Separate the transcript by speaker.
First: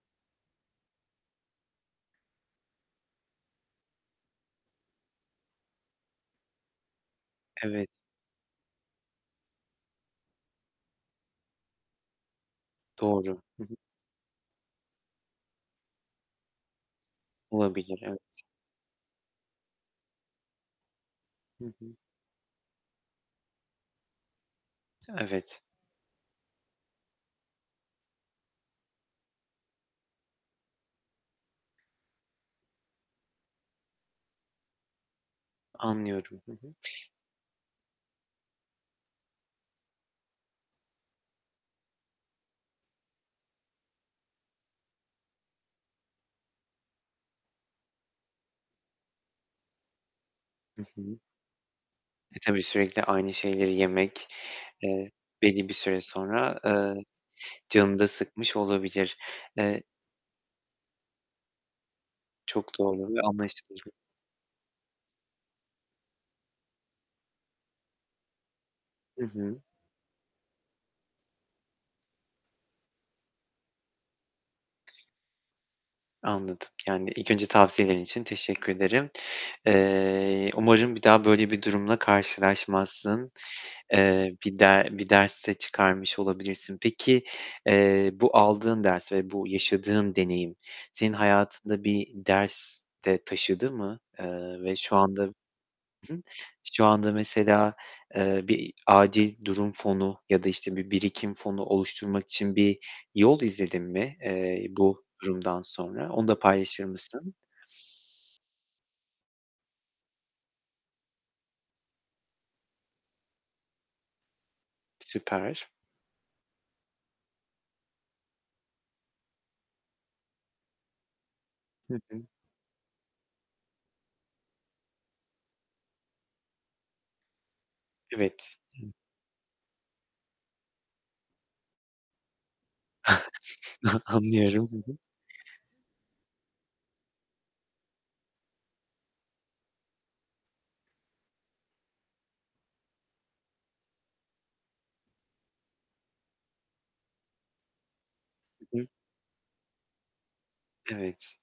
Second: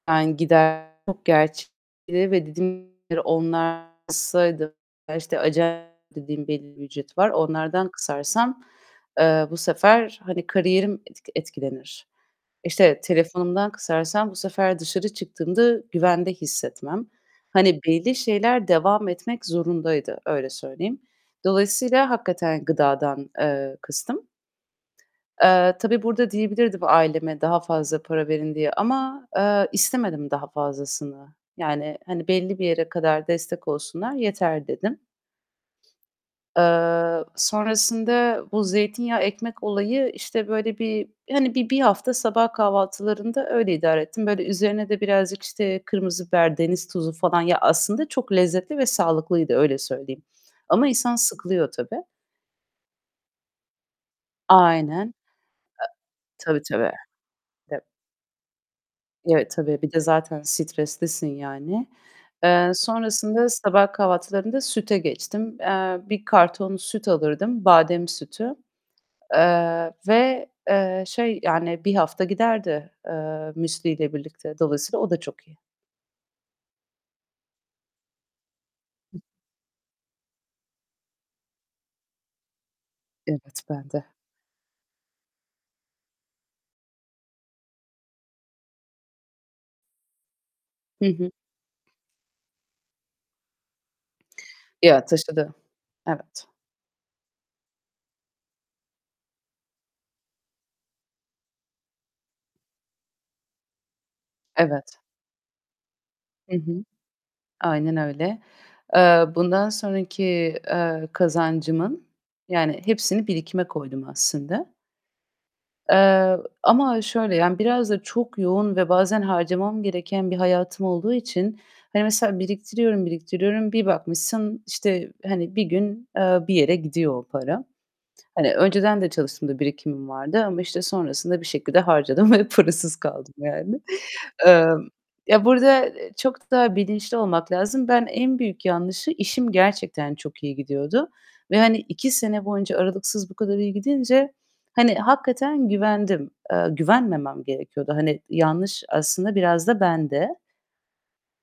Speaker 1: Yani, gider çok gerçekleri ve [unintelligible] ya, işte, acayip dediğim belli bir ücreti var. Onlardan
Speaker 2: Evet.
Speaker 1: kısarsam, eee, bu sefer hani kariyerim etk etkilenir. İşte
Speaker 2: Doğru. Hı
Speaker 1: telefonumdan
Speaker 2: hı.
Speaker 1: kısarsam bu sefer dışarı çıktığımda güvende hissetmem. Hani
Speaker 2: Olabilir,
Speaker 1: belli
Speaker 2: evet.
Speaker 1: şeyler devam etmek zorundaydı öyle söyleyeyim.
Speaker 2: Hı hı.
Speaker 1: Dolayısıyla hakikaten gıdadan, eee, kıstım.
Speaker 2: Evet.
Speaker 1: Eee, tabii burada diyebilirdim aileme: "Daha fazla para verin." diye ama, eee, istemedim daha fazlasını. Yani hani belli bir yere kadar destek olsunlar yeter dedim.
Speaker 2: Anlıyorum, hı hı.
Speaker 1: Eee, sonrasında bu zeytinyağı, ekmek olayı işte böyle bir hani bi bir hafta sabah kahvaltılarında öyle idare ettim. Böyle üzerine de birazcık işte kırmızı biber, deniz tuzu falan. Ya aslında çok lezzetli ve sağlıklıydı öyle söyleyeyim.
Speaker 2: Hı
Speaker 1: Ama insan
Speaker 2: hı.
Speaker 1: sıkılıyor tabii.
Speaker 2: E, tabii sürekli aynı şeyleri yemek,
Speaker 1: Aynen.
Speaker 2: eee,
Speaker 1: E
Speaker 2: belli bir süre sonra,
Speaker 1: tabii, tabii.
Speaker 2: eee, canını da sıkmış olabilir.
Speaker 1: Evet, tabii.
Speaker 2: Eee
Speaker 1: Bir de zaten streslisin yani. Eee,
Speaker 2: Çok doğru ve.
Speaker 1: sonrasında
Speaker 2: [unintelligible]
Speaker 1: sabah kahvaltılarında süte geçtim. Eee, 1 karton süt alırdım; badem sütü.
Speaker 2: Hı hı.
Speaker 1: Eee, ve, eee, şey yani 1 hafta giderdi, eee, müsliyle birlikte. Dolayısıyla o da çok iyi.
Speaker 2: Anladım. Yani ilk önce tavsiyelerin için teşekkür ederim. Eee, umarım bir daha böyle bir durumla karşılaşmazsın.
Speaker 1: Evet, ben de.
Speaker 2: Eee, bir de bir ders de çıkarmış olabilirsin. Peki, eee, bu aldığın ders ve bu yaşadığın deneyim
Speaker 1: Hı
Speaker 2: senin
Speaker 1: hı.
Speaker 2: hayatında bir ders de taşıdı mı? Eee, ve şu
Speaker 1: Ya,
Speaker 2: anda
Speaker 1: taşıdı.
Speaker 2: Hı hı.
Speaker 1: Evet.
Speaker 2: Şu anda mesela, eee, bir acil durum fonu ya da işte bir birikim fonu oluşturmak için bir yol izledin mi, eee,
Speaker 1: Evet.
Speaker 2: bu durumdan sonra? Onu da
Speaker 1: Hı hı.
Speaker 2: paylaşır mısın?
Speaker 1: Aynen öyle. Eee, bundan sonraki, eee, kazancımın yani hepsini birikime koydum aslında.
Speaker 2: Süper.
Speaker 1: Eee, ama şöyle yani biraz da çok yoğun ve bazen harcamam gereken bir hayatım olduğu için
Speaker 2: Hı
Speaker 1: hani
Speaker 2: hı.
Speaker 1: mesela biriktiriyorum, biriktiriyorum bir bakmışsın işte hani bir gün, eee, bir yere gidiyor o para. Hani
Speaker 2: Evet.
Speaker 1: önceden de çalıştığımda birikimim vardı ama işte sonrasında bir şekilde harcadım ve parasız kaldım yani. Eee,
Speaker 2: Anlıyorum, hı hı.
Speaker 1: ya burada, eee, çok da bilinçli olmak lazım. Ben en büyük yanlışı işim gerçekten çok iyi gidiyordu ve hani 2 sene boyunca aralıksız bu kadar iyi gidince hani hakikaten güvendim. Eee, güvenmemem gerekiyordu. Hani
Speaker 2: Hı
Speaker 1: yanlış
Speaker 2: hı.
Speaker 1: aslında biraz da bende.
Speaker 2: Evet.